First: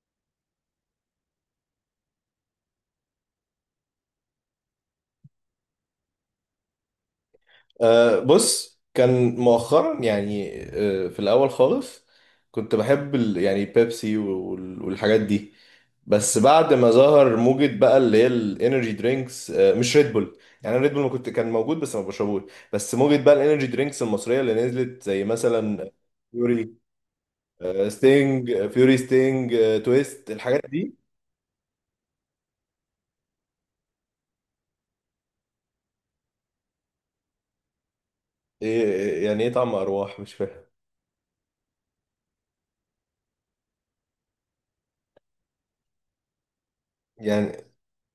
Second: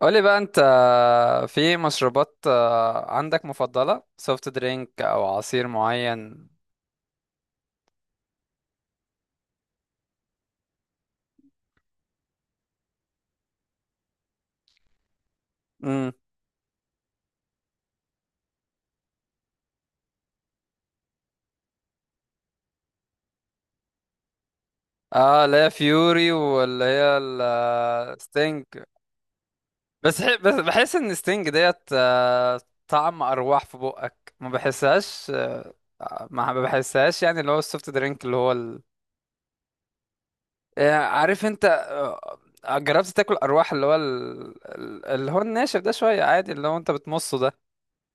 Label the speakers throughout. Speaker 1: قولي بقى انت. في مشروبات، عندك مفضلة سوفت درينك او عصير معين؟
Speaker 2: بص كان مؤخرا، يعني في الأول خالص، كنت بحب ال، يعني بيبسي وال- والحاجات دي.
Speaker 1: امم.
Speaker 2: بس بعد ما ظهر موجة بقى اللي هي الانرجي درينكس، مش ريد بول، يعني ريد بول ما كنت كان موجود بس ما بشربوش. بس موجة بقى الانرجي درينكس المصرية اللي نزلت، زي
Speaker 1: اه، لا،
Speaker 2: مثلا
Speaker 1: فيوري
Speaker 2: فيوري،
Speaker 1: واللي هي
Speaker 2: ستينج،
Speaker 1: الستينج.
Speaker 2: فيوري، ستينج،
Speaker 1: بس
Speaker 2: تويست،
Speaker 1: ح- بس
Speaker 2: الحاجات
Speaker 1: بحس
Speaker 2: دي.
Speaker 1: ان ستينج ديت، طعم ارواح في بقك ما بحسهاش، ما بحسهاش. يعني اللي هو السوفت درينك اللي هو ال...
Speaker 2: إيه يعني ايه طعم أرواح؟ مش فاهم.
Speaker 1: يعني عارف انت، جربت تاكل ارواح اللي هو ال... اللي هو الناشف ده شوية عادي اللي هو انت بتمصه ده.
Speaker 2: يعني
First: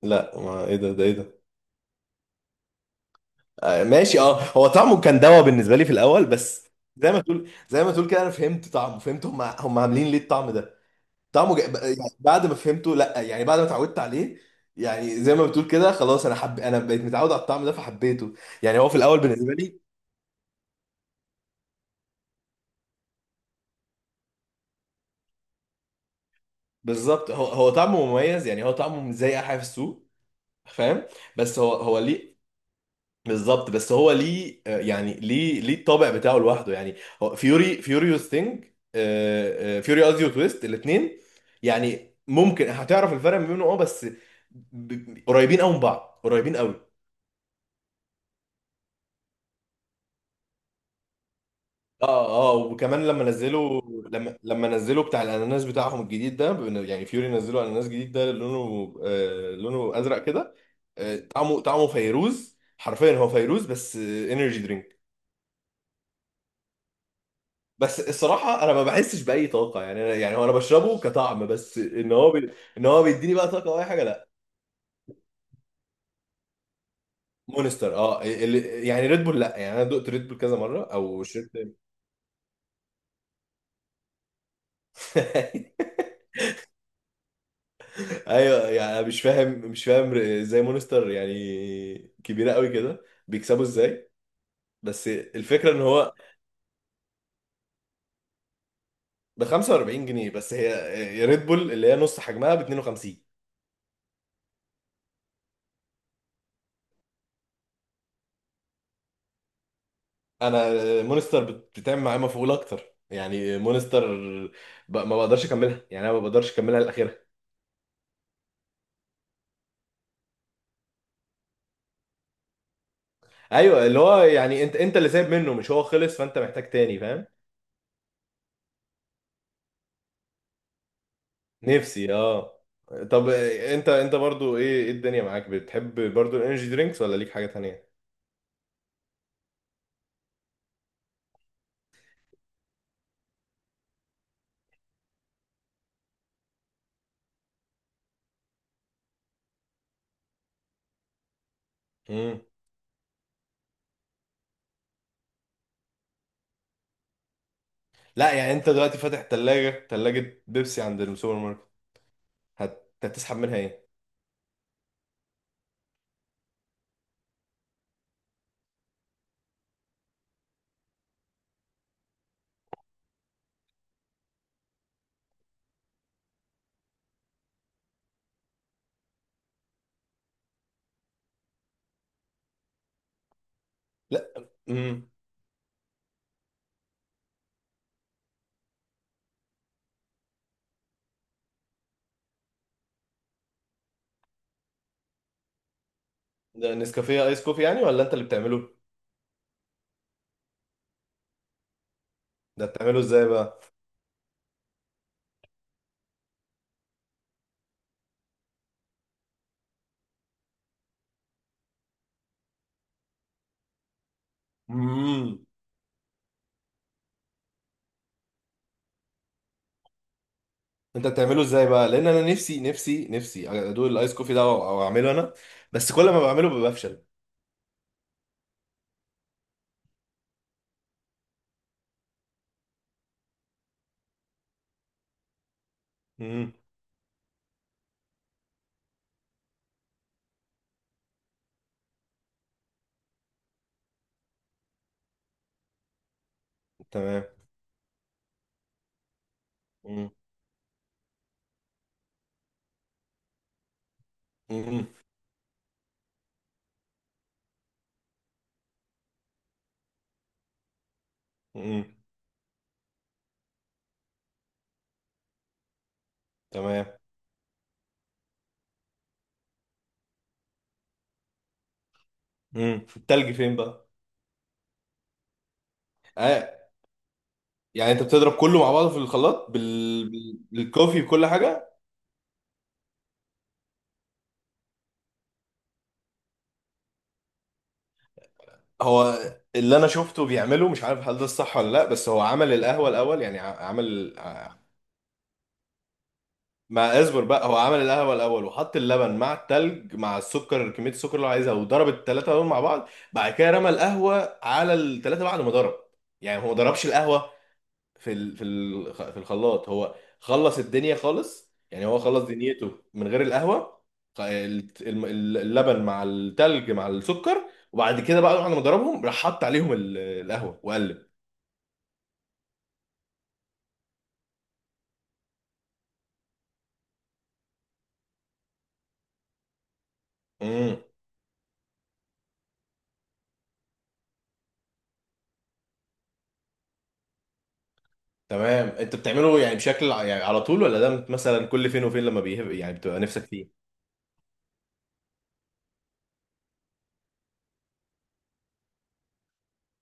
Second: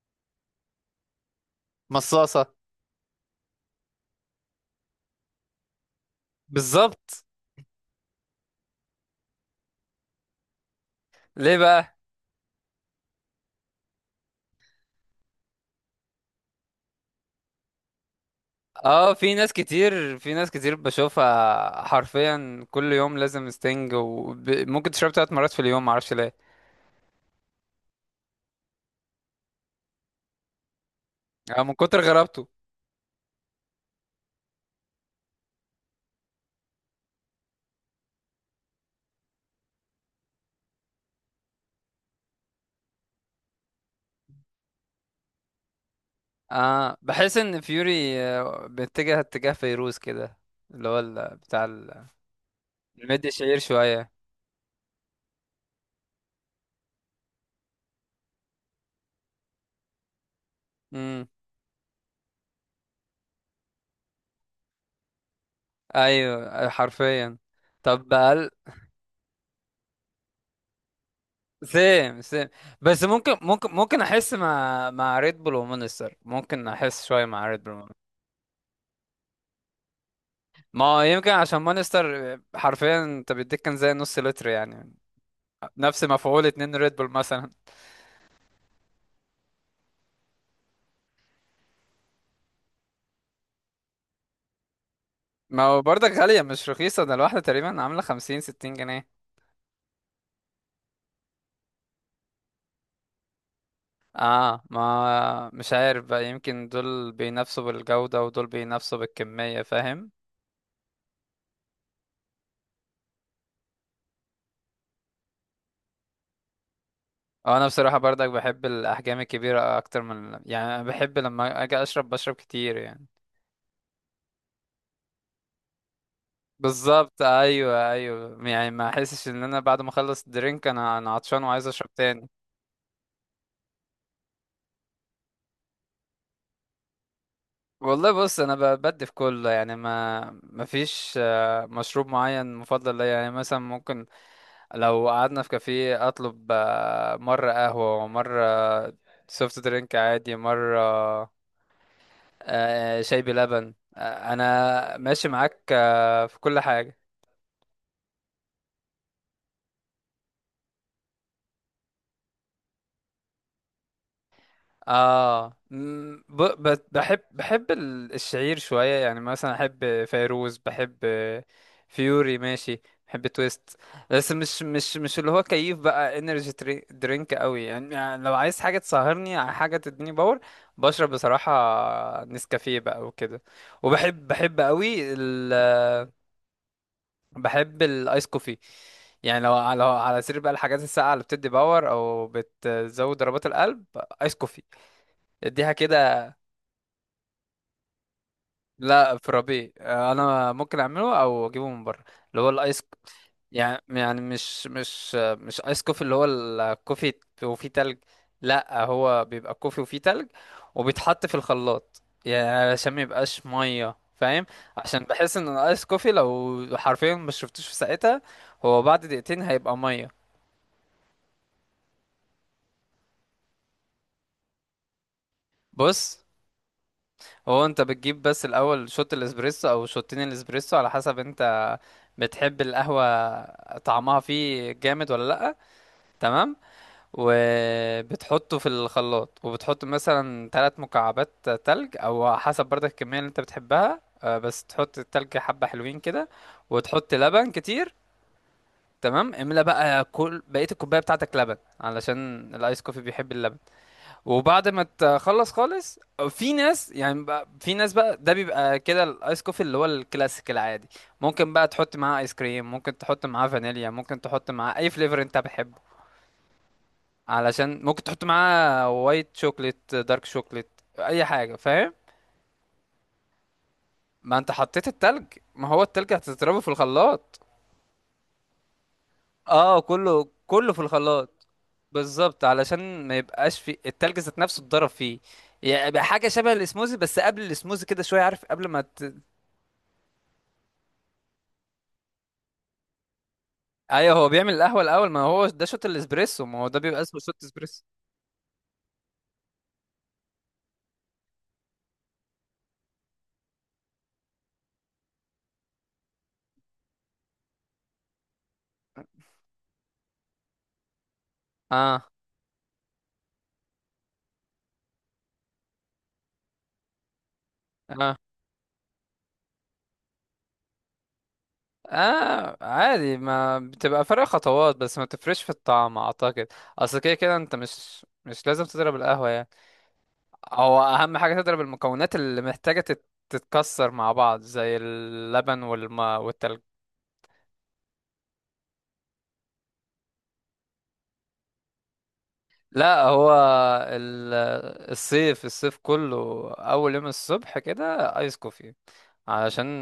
Speaker 2: لا ما ايه ده ده ايه ده؟
Speaker 1: مصاصة.
Speaker 2: آه، ماشي. اه هو طعمه كان دوا بالنسبه لي في الاول، بس
Speaker 1: بالظبط.
Speaker 2: زي ما تقول كده، انا فهمت طعمه، فهمت هم عاملين ليه الطعم ده. طعمه
Speaker 1: ليه
Speaker 2: جا...
Speaker 1: بقى؟
Speaker 2: يعني بعد ما اتعودت عليه، يعني زي ما بتقول كده، خلاص، انا بقيت متعود على الطعم ده فحبيته. يعني هو في
Speaker 1: اه،
Speaker 2: الاول بالنسبه لي.
Speaker 1: في ناس كتير بشوفها حرفيا كل يوم لازم ستينج، وممكن تشرب 3 مرات في اليوم، معرفش ليه.
Speaker 2: بالظبط، هو طعمه مميز، يعني هو طعمه مش زي اي حاجه في السوق، فاهم؟ بس
Speaker 1: اه، من
Speaker 2: هو
Speaker 1: كتر
Speaker 2: ليه؟
Speaker 1: غرابته.
Speaker 2: بالظبط، بس هو ليه؟ يعني ليه الطابع بتاعه لوحده يعني؟ هو فيوري فيوريوس ثينج فيوري قصدي وتويست، الاثنين يعني ممكن هتعرف الفرق ما بينهم، اه، بس قريبين قوي من بعض، قريبين قوي.
Speaker 1: اه، بحس ان فيوري بيتجه اتجاه فيروز كده، اللي هو بتاع
Speaker 2: اه، اه، وكمان لما
Speaker 1: المد الشهير
Speaker 2: نزلوا،
Speaker 1: شوية.
Speaker 2: لما نزلوا بتاع الاناناس بتاعهم الجديد ده، يعني فيوري نزلوا اناناس جديد ده لونه، آه، لونه ازرق كده. آه،
Speaker 1: امم.
Speaker 2: طعمه فيروز حرفيا، هو فيروز بس انرجي درينك.
Speaker 1: ايوه، حرفيا.
Speaker 2: بس
Speaker 1: طب بقى،
Speaker 2: الصراحه، انا ما بحسش باي طاقه، يعني انا، يعني هو، انا بشربه كطعم بس، ان
Speaker 1: سيم
Speaker 2: هو
Speaker 1: سيم.
Speaker 2: بي... ان
Speaker 1: بس
Speaker 2: هو بيديني
Speaker 1: ممكن
Speaker 2: بقى طاقه او اي حاجه، لا.
Speaker 1: احس مع ريد بول ومونستر، ممكن احس شوية مع ريد بول.
Speaker 2: مونستر، اللي... يعني ريد بول لا، يعني انا دقت ريد بول كذا مره
Speaker 1: ما هو
Speaker 2: او
Speaker 1: يمكن
Speaker 2: شربت
Speaker 1: عشان مانستر حرفيا انت بيديك كان زي نص لتر يعني، نفس مفعول 2 ريد بول مثلا.
Speaker 2: ايوه، يعني أنا مش فاهم ازاي مونستر يعني كبيره قوي كده، بيكسبوا ازاي؟ بس
Speaker 1: ما
Speaker 2: الفكره
Speaker 1: هو
Speaker 2: ان
Speaker 1: برضك
Speaker 2: هو
Speaker 1: غالية، مش رخيصة، ده الواحدة تقريبا عاملة 50 60 جنيه.
Speaker 2: ب 45 جنيه بس، هي ريد بول اللي هي نص حجمها ب 52.
Speaker 1: اه، ما مش عارف بقى، يمكن دول بينافسوا بالجودة ودول بينافسوا بالكمية، فاهم؟
Speaker 2: انا مونستر بتعمل معايا مفعول اكتر، يعني مونستر ب... ما بقدرش اكملها، يعني انا ما بقدرش اكملها لاخرها.
Speaker 1: اه، انا بصراحة برضك بحب الاحجام الكبيرة اكتر من يعني، أنا بحب لما اجي اشرب بشرب كتير يعني.
Speaker 2: ايوه، اللي هو يعني انت اللي سايب منه، مش هو خلص، فانت محتاج تاني،
Speaker 1: بالظبط،
Speaker 2: فاهم؟
Speaker 1: ايوه، ايوه. يعني ما احسش ان انا بعد ما اخلص الدرينك انا عطشان وعايز اشرب
Speaker 2: نفسي،
Speaker 1: تاني.
Speaker 2: اه. طب انت، برضو ايه؟ الدنيا معاك؟ بتحب برضو الانرجي درينكس، ولا ليك حاجة تانية؟
Speaker 1: والله بص، انا بدي في كله يعني، ما فيش مشروب معين مفضل ليا. يعني مثلا ممكن لو قعدنا في كافيه اطلب مره قهوه ومره سوفت درينك عادي، مره
Speaker 2: امم.
Speaker 1: شاي بلبن، انا ماشي معاك في كل حاجه.
Speaker 2: لا يعني، انت دلوقتي فاتح تلاجة، تلاجة بيبسي عند السوبر ماركت، هتسحب منها ايه؟
Speaker 1: اه م، ب... ب... بحب بحب الشعير شوية، يعني مثلا احب فيروز، بحب فيوري ماشي، بحب تويست. بس مش اللي هو كيف بقى انرجي درينك قوي يعني. يعني لو عايز حاجة تسهرني، على حاجة تديني باور، بشرب بصراحة نسكافيه بقى وكده.
Speaker 2: لا.
Speaker 1: بحب
Speaker 2: امم.
Speaker 1: قوي ال... بحب الايس كوفي. يعني لو على سير بقى الحاجات الساقعة اللي بتدي باور او بتزود ضربات القلب، ايس كوفي، اديها كده.
Speaker 2: ده نسكافيه ايس كوفي يعني، ولا انت اللي بتعمله؟
Speaker 1: لا، في ربيع انا ممكن اعمله او اجيبه من بره، اللي هو
Speaker 2: ده
Speaker 1: الايس.
Speaker 2: بتعمله ازاي بقى؟
Speaker 1: مش ايس كوفي اللي هو الكوفي وفيه تلج. لا، هو بيبقى كوفي وفيه تلج وبيتحط في الخلاط يعني، علشان ما يبقاش ميه، فاهم؟ عشان بحس
Speaker 2: مم.
Speaker 1: ان الايس كوفي لو حرفيا ما شربتوش في ساعتها هو بعد دقيقتين هيبقى ميه.
Speaker 2: انت بتعمله ازاي بقى؟ لان انا نفسي ادوق الايس كوفي ده، او اعمله انا، بس كل
Speaker 1: بص،
Speaker 2: ما بعمله بفشل.
Speaker 1: هو انت بتجيب بس الاول شوت الاسبريسو او شوتين الاسبريسو، على حسب انت بتحب القهوة طعمها فيه جامد ولا لأ.
Speaker 2: امم.
Speaker 1: تمام. وبتحطه في الخلاط، وبتحط مثلا 3 مكعبات تلج او حسب برضك الكمية اللي انت بتحبها، بس تحط التلج حبة حلوين كده، وتحط
Speaker 2: تمام.
Speaker 1: لبن كتير. تمام، املى بقى
Speaker 2: امم.
Speaker 1: كل بقية الكوباية بتاعتك لبن، علشان الايس كوفي بيحب اللبن. وبعد ما
Speaker 2: امم.
Speaker 1: تخلص خالص، في ناس بقى، ده بيبقى كده الايس كوفي اللي هو الكلاسيك العادي. ممكن بقى
Speaker 2: امم.
Speaker 1: تحط معاه ايس كريم، ممكن تحط معاه فانيليا، ممكن تحط معاه اي فليفر انت بتحبه.
Speaker 2: تمام.
Speaker 1: علشان ممكن تحط معاه وايت شوكليت، دارك شوكليت، اي حاجه، فاهم؟
Speaker 2: امم، التلج فين بقى؟
Speaker 1: ما انت حطيت التلج، ما هو التلج هتضربه
Speaker 2: آه.
Speaker 1: في الخلاط.
Speaker 2: يعني انت بتضرب كله مع بعضه في الخلاط،
Speaker 1: اه، كله كله في
Speaker 2: بالكوفي، بكل
Speaker 1: الخلاط،
Speaker 2: حاجه؟
Speaker 1: بالظبط، علشان ما يبقاش في التلج ذات نفسه اتضرب فيه. يعني يبقى حاجه شبه الاسموزي، بس قبل الاسموزي كده شويه، عارف؟ قبل ما ت...
Speaker 2: هو اللي انا شفته بيعمله مش عارف هل ده الصح ولا لا، بس هو عمل القهوه الاول، يعني عمل،
Speaker 1: ايوه، هو بيعمل القهوه الاول، ما هو ده شوت الاسبريسو، ما هو ده بيبقى
Speaker 2: ما
Speaker 1: اسمه
Speaker 2: اصبر
Speaker 1: شوت
Speaker 2: بقى، هو عمل
Speaker 1: اسبريسو.
Speaker 2: القهوه الاول، وحط اللبن مع التلج مع السكر، كميه السكر اللي هو عايزها، وضرب الثلاثه دول مع بعض. بعد كده رمى القهوه على الثلاثه بعد ما ضرب. يعني هو ما ضربش القهوه في الخلاط. هو خلص الدنيا خالص، يعني هو
Speaker 1: اه،
Speaker 2: خلص دنيته من غير القهوه. خ- ال- الم- اللبن مع التلج مع السكر، وبعد
Speaker 1: اه،
Speaker 2: كده بقى بعد ما ضربهم، راح حط عليهم القهوه وقلب.
Speaker 1: اه، عادي، ما بتبقى فرق خطوات بس ما بتفرقش في الطعم اعتقد. اصل كده كده انت مش مش لازم تضرب القهوه يعني. هو
Speaker 2: امم.
Speaker 1: اهم حاجه تضرب المكونات اللي محتاجه تتكسر مع بعض زي اللبن والماء والتلج.
Speaker 2: تمام. انت بتعمله يعني بشكل يعني على طول، ولا ده مثلا كل فين وفين لما بيهب، يعني بتبقى
Speaker 1: لا،
Speaker 2: نفسك فيه؟
Speaker 1: ال- الصيف الصيف كله، اول يوم الصبح كده ايس كوفي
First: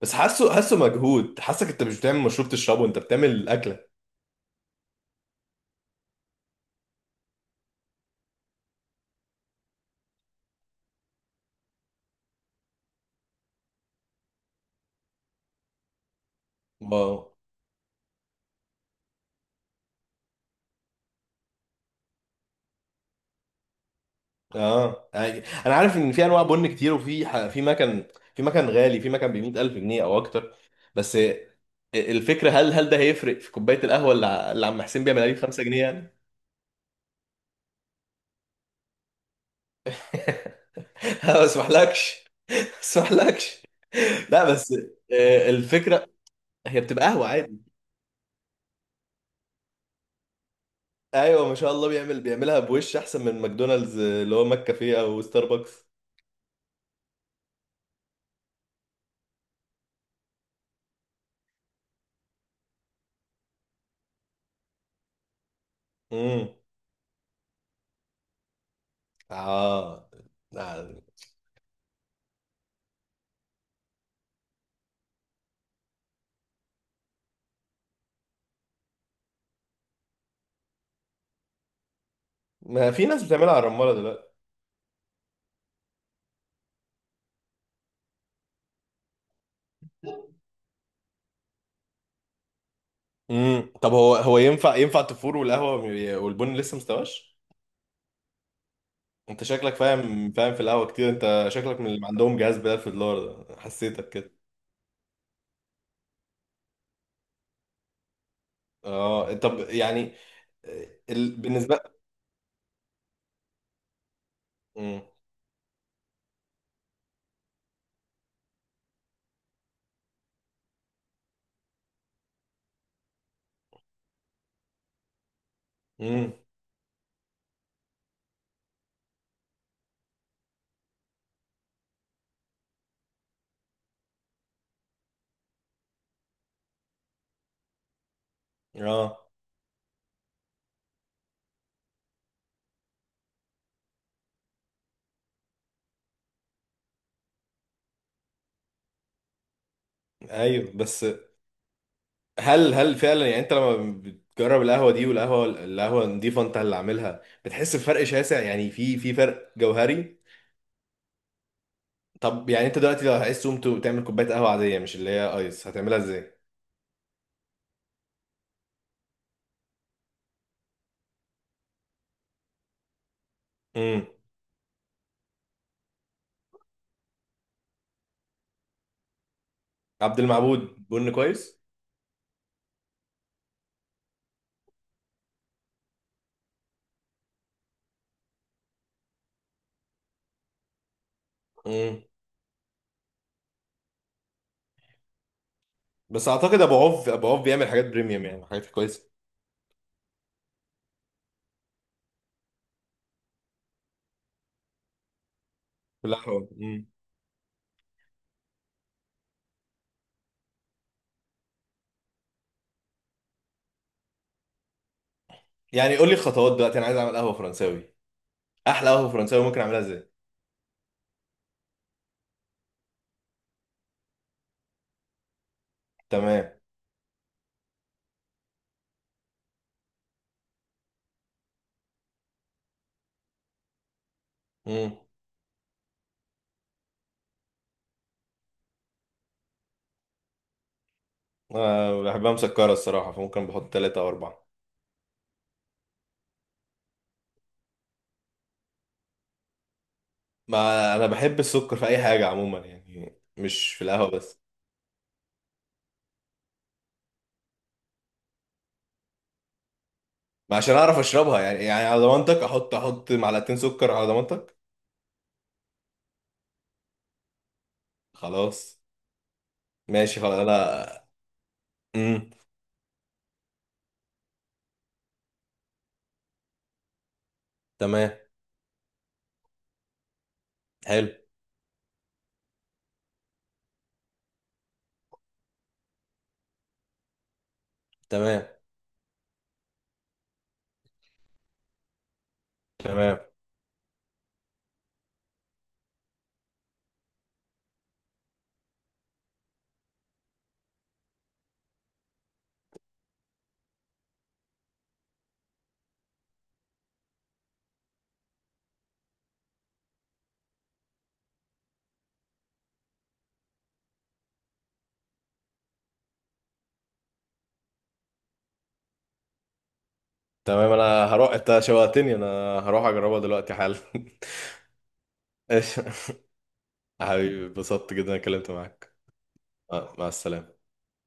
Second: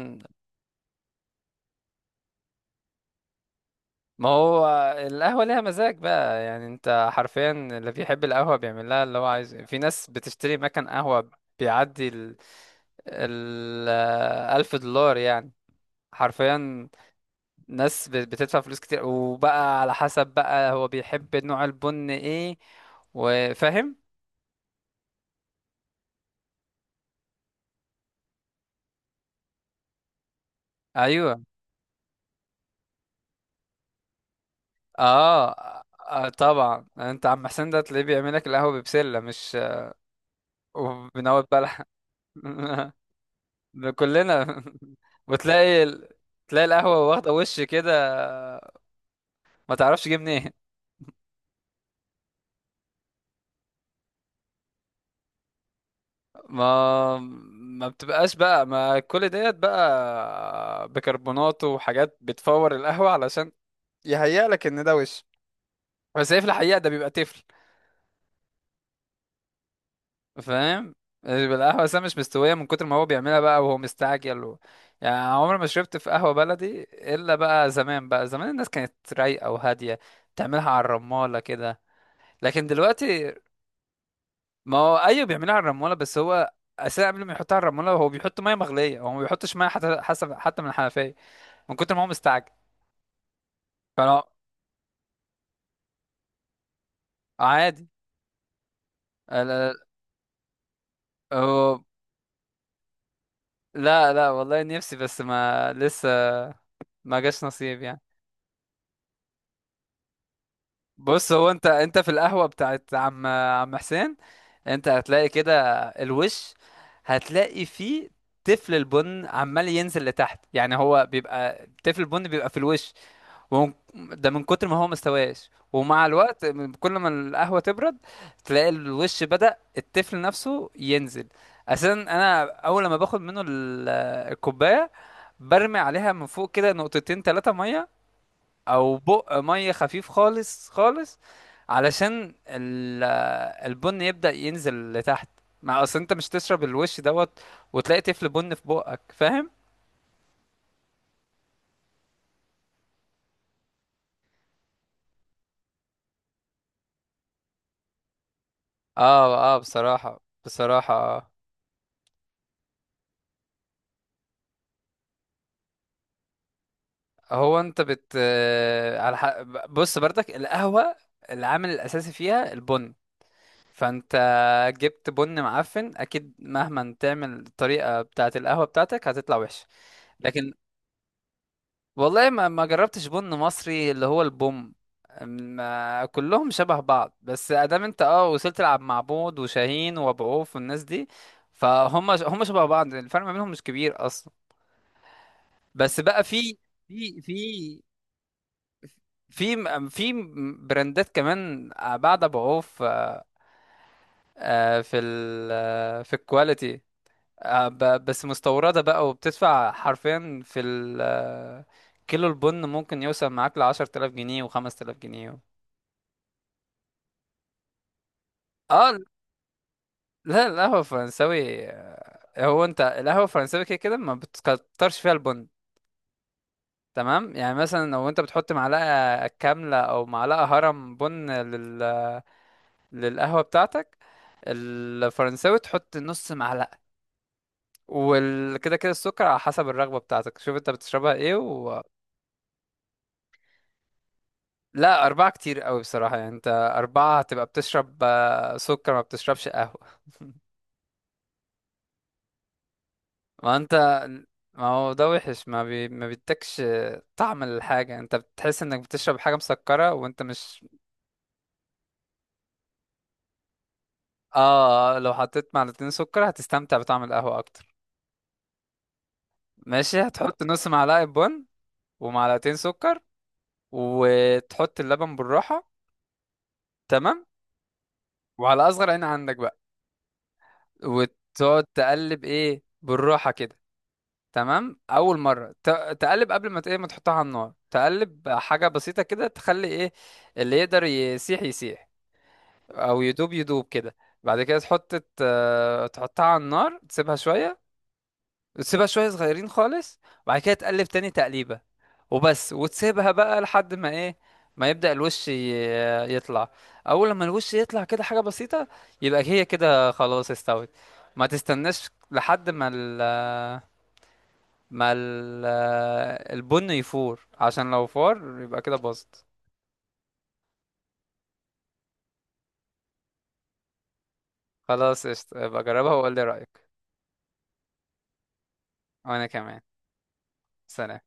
Speaker 2: بس حاسه مجهود، حاسك انت مش بتعمل مشروب تشربه، انت بتعمل الاكله.
Speaker 1: ما هو القهوة ليها مزاج بقى يعني، انت حرفيا اللي بيحب القهوة بيعمل لها اللي هو عايزه. في ناس بتشتري مكان قهوة بيعدي ال ال 1000 دولار يعني، حرفيا.
Speaker 2: واو.
Speaker 1: ناس بتدفع فلوس كتير، وبقى على حسب بقى هو بيحب نوع البن ايه، وفاهم.
Speaker 2: اه يعني، انا عارف ان في انواع بن كتير، وفي في مكان غالي، في مكان ب 100,000 جنيه او اكتر. بس
Speaker 1: ايوه،
Speaker 2: الفكره، هل ده هيفرق في كوبايه القهوه اللي اللي عم حسين بيعملها لي ب
Speaker 1: اه،
Speaker 2: 5 جنيه يعني؟
Speaker 1: طبعا انت عم حسين ده تلاقيه بيعمل لك القهوة ببسلة، مش
Speaker 2: ما
Speaker 1: وبنوت بلح.
Speaker 2: اسمحلكش. ما اسمحلكش. لا
Speaker 1: كلنا
Speaker 2: بس، آه،
Speaker 1: وتلاقي
Speaker 2: الفكره،
Speaker 1: ال... تلاقي
Speaker 2: هي بتبقى
Speaker 1: القهوة
Speaker 2: قهوه
Speaker 1: واخدة
Speaker 2: عادي.
Speaker 1: وش كده، ما تعرفش جه منين.
Speaker 2: ايوه، ما شاء الله، بيعملها بوش احسن من ماكدونالدز، آه، اللي هو ماك كافيه او ستاربكس.
Speaker 1: ما ما بتبقاش بقى ما كل ديت بقى بيكربونات وحاجات بتفور القهوة، علشان يهيأ لك ان ده وش، بس هي في الحقيقة ده بيبقى تفل،
Speaker 2: اه.
Speaker 1: فاهم؟
Speaker 2: آه.
Speaker 1: بيبقى القهوة أساسا مش مستوية، من كتر ما هو بيعملها بقى وهو مستعجل و... يعني عمري ما شربت في قهوة بلدي، إلا بقى زمان، بقى زمان الناس كانت رايقة وهادية، تعملها على الرمالة كده. لكن
Speaker 2: ما في ناس
Speaker 1: دلوقتي،
Speaker 2: بتعملها على الرمالة دلوقتي.
Speaker 1: ما هو ايوه بيعملها على الرموله، بس هو اساسا قبل ما يحطها على الرموله هو بيحط ميه مغليه، هو ما بيحطش ميه حتى، حسب، حتى من الحنفيه، من كتر ما هو مستعجل.
Speaker 2: امم، طب هو،
Speaker 1: فانا
Speaker 2: ينفع التفور والقهوة والبن لسه مستواش؟
Speaker 1: عادي. لا
Speaker 2: انت
Speaker 1: لا،
Speaker 2: شكلك فاهم في القهوة كتير، انت شكلك
Speaker 1: هو-
Speaker 2: من اللي عندهم جهاز بدل في الدولار ده، حسيتك
Speaker 1: لا، لا،
Speaker 2: كده.
Speaker 1: والله نفسي، بس ما لسه ما جاش نصيب يعني.
Speaker 2: اه، طب يعني، آه،
Speaker 1: بص،
Speaker 2: ال...
Speaker 1: هو انت
Speaker 2: بالنسبة.
Speaker 1: في القهوه بتاعت عم حسين انت
Speaker 2: امم.
Speaker 1: هتلاقي كده الوش. هتلاقي فيه تفل البن عمال ينزل لتحت، يعني هو بيبقى تفل البن بيبقى في الوش، وهو ده من كتر ما هو مستواش. ومع
Speaker 2: امم.
Speaker 1: الوقت كل ما القهوة تبرد تلاقي الوش بدأ التفل نفسه ينزل. اساسا انا اول لما باخد منه الكوباية، برمي عليها من فوق كده نقطتين ثلاثة مية، او
Speaker 2: اه،
Speaker 1: بق مية خفيف خالص خالص، علشان البن يبدأ ينزل لتحت، مع اصل انت مش تشرب الوش دوت وتلاقي تفل بن في بقك، فاهم؟
Speaker 2: ايوه، بس هل فعلا يعني، انت لما بتجرب القهوة دي والقهوة، النضيفة انت اللي عاملها، بتحس بفرق شاسع؟ يعني في
Speaker 1: اه،
Speaker 2: فرق
Speaker 1: اه،
Speaker 2: جوهري؟
Speaker 1: بصراحة، بصراحة آه.
Speaker 2: طب يعني، انت دلوقتي لو عايز تقوم تعمل كوبايه قهوه عاديه مش اللي هي ايس، هتعملها ازاي؟
Speaker 1: هو انت بت على ح... بص برضك القهوة العامل الأساسي فيها البن.
Speaker 2: امم،
Speaker 1: فانت جبت بن معفن، أكيد مهما تعمل الطريقة بتاعة القهوة بتاعتك هتطلع وحشة.
Speaker 2: عبد
Speaker 1: لكن
Speaker 2: المعبود بن كويس.
Speaker 1: والله ما ما جربتش بن مصري اللي هو البوم ما كلهم شبه بعض، بس ادام انت اه وصلت تلعب مع بود وشاهين وابو عوف والناس دي،
Speaker 2: امم،
Speaker 1: فهم هم شبه بعض، الفرق ما بينهم مش كبير اصلا. بس بقى
Speaker 2: بس اعتقد ابو عوف،
Speaker 1: في
Speaker 2: ابو
Speaker 1: في
Speaker 2: عوف بيعمل حاجات بريميوم، يعني حاجات كويسه.
Speaker 1: في براندات كمان بعد بعوف في في ال في
Speaker 2: كلها حلوه.
Speaker 1: الكواليتي.
Speaker 2: امم.
Speaker 1: ب- بس مستوردة بقى، وبتدفع حرفيا في ال كيلو البن ممكن يوصل معاك ل 10000 جنيه و 5 تلاف جنيه.
Speaker 2: يعني قول لي الخطوات دلوقتي، انا عايز اعمل قهوه فرنساوي، احلى
Speaker 1: اه،
Speaker 2: قهوه فرنساوي ممكن اعملها ازاي؟
Speaker 1: لا، القهوة الفرنساوي هو انت القهوة الفرنساوي كده كده ما بتكترش فيها البن.
Speaker 2: تمام.
Speaker 1: تمام، يعني مثلا لو انت بتحط معلقة كاملة او معلقة هرم بن لل للقهوة بتاعتك
Speaker 2: امم.
Speaker 1: الفرنساوي، تحط نص معلقة. وكده كده السكر على حسب الرغبة بتاعتك، شوف انت بتشربها ايه و...
Speaker 2: أه بحبها مسكره الصراحه، فممكن بحط 3 او 4.
Speaker 1: لا، أربعة كتير قوي بصراحة يعني انت، أربعة هتبقى بتشرب سكر، ما بتشربش قهوة.
Speaker 2: ما انا بحب السكر في اي حاجه عموما، يعني
Speaker 1: ما
Speaker 2: مش في
Speaker 1: انت،
Speaker 2: القهوه بس.
Speaker 1: ما هو ده وحش، ما بي... ما بيدكش طعم الحاجة، انت بتحس انك بتشرب حاجة مسكرة وانت
Speaker 2: ما
Speaker 1: مش.
Speaker 2: عشان اعرف اشربها، يعني يعني على ضمانتك، احط 2 معلقتين سكر على ضمانتك.
Speaker 1: اه، لو حطيت معلقتين سكر هتستمتع بطعم القهوة اكتر.
Speaker 2: خلاص.
Speaker 1: ماشي،
Speaker 2: ماشي، خلاص،
Speaker 1: هتحط نص معلقة
Speaker 2: انا.
Speaker 1: بن
Speaker 2: امم.
Speaker 1: ومعلقتين سكر، وتحط اللبن بالراحة. تمام،
Speaker 2: تمام.
Speaker 1: وعلى أصغر عين عندك بقى،
Speaker 2: حلو.
Speaker 1: وتقعد تقلب إيه بالراحة كده. تمام، أول مرة تقلب قبل ما إيه، ما تحطها على النار، تقلب
Speaker 2: تمام.
Speaker 1: حاجة بسيطة كده تخلي إيه اللي يقدر يسيح يسيح، أو
Speaker 2: تمام.
Speaker 1: يدوب يدوب كده. بعد كده تحط تحطها على النار تسيبها شوية، تسيبها شوية صغيرين خالص، وبعد كده تقلب تاني تقليبة، وبس، وتسيبها بقى لحد ما ايه ما يبدأ الوش يطلع. اول لما الوش يطلع كده حاجة بسيطة يبقى هي كده خلاص استوت، ما تستناش لحد ما ال البن يفور، عشان لو فار يبقى كده باظت.
Speaker 2: تمام، انا هروح، انت شوقتني، انا هروح اجربها دلوقتي حالا.
Speaker 1: خلاص، قشطة، يبقى
Speaker 2: ايش.
Speaker 1: جربها وقول لي رأيك.
Speaker 2: حبيبي، اتبسطت جدا إني اتكلمت معاك.
Speaker 1: وانا كمان.
Speaker 2: آه، مع السلامة.
Speaker 1: سلام.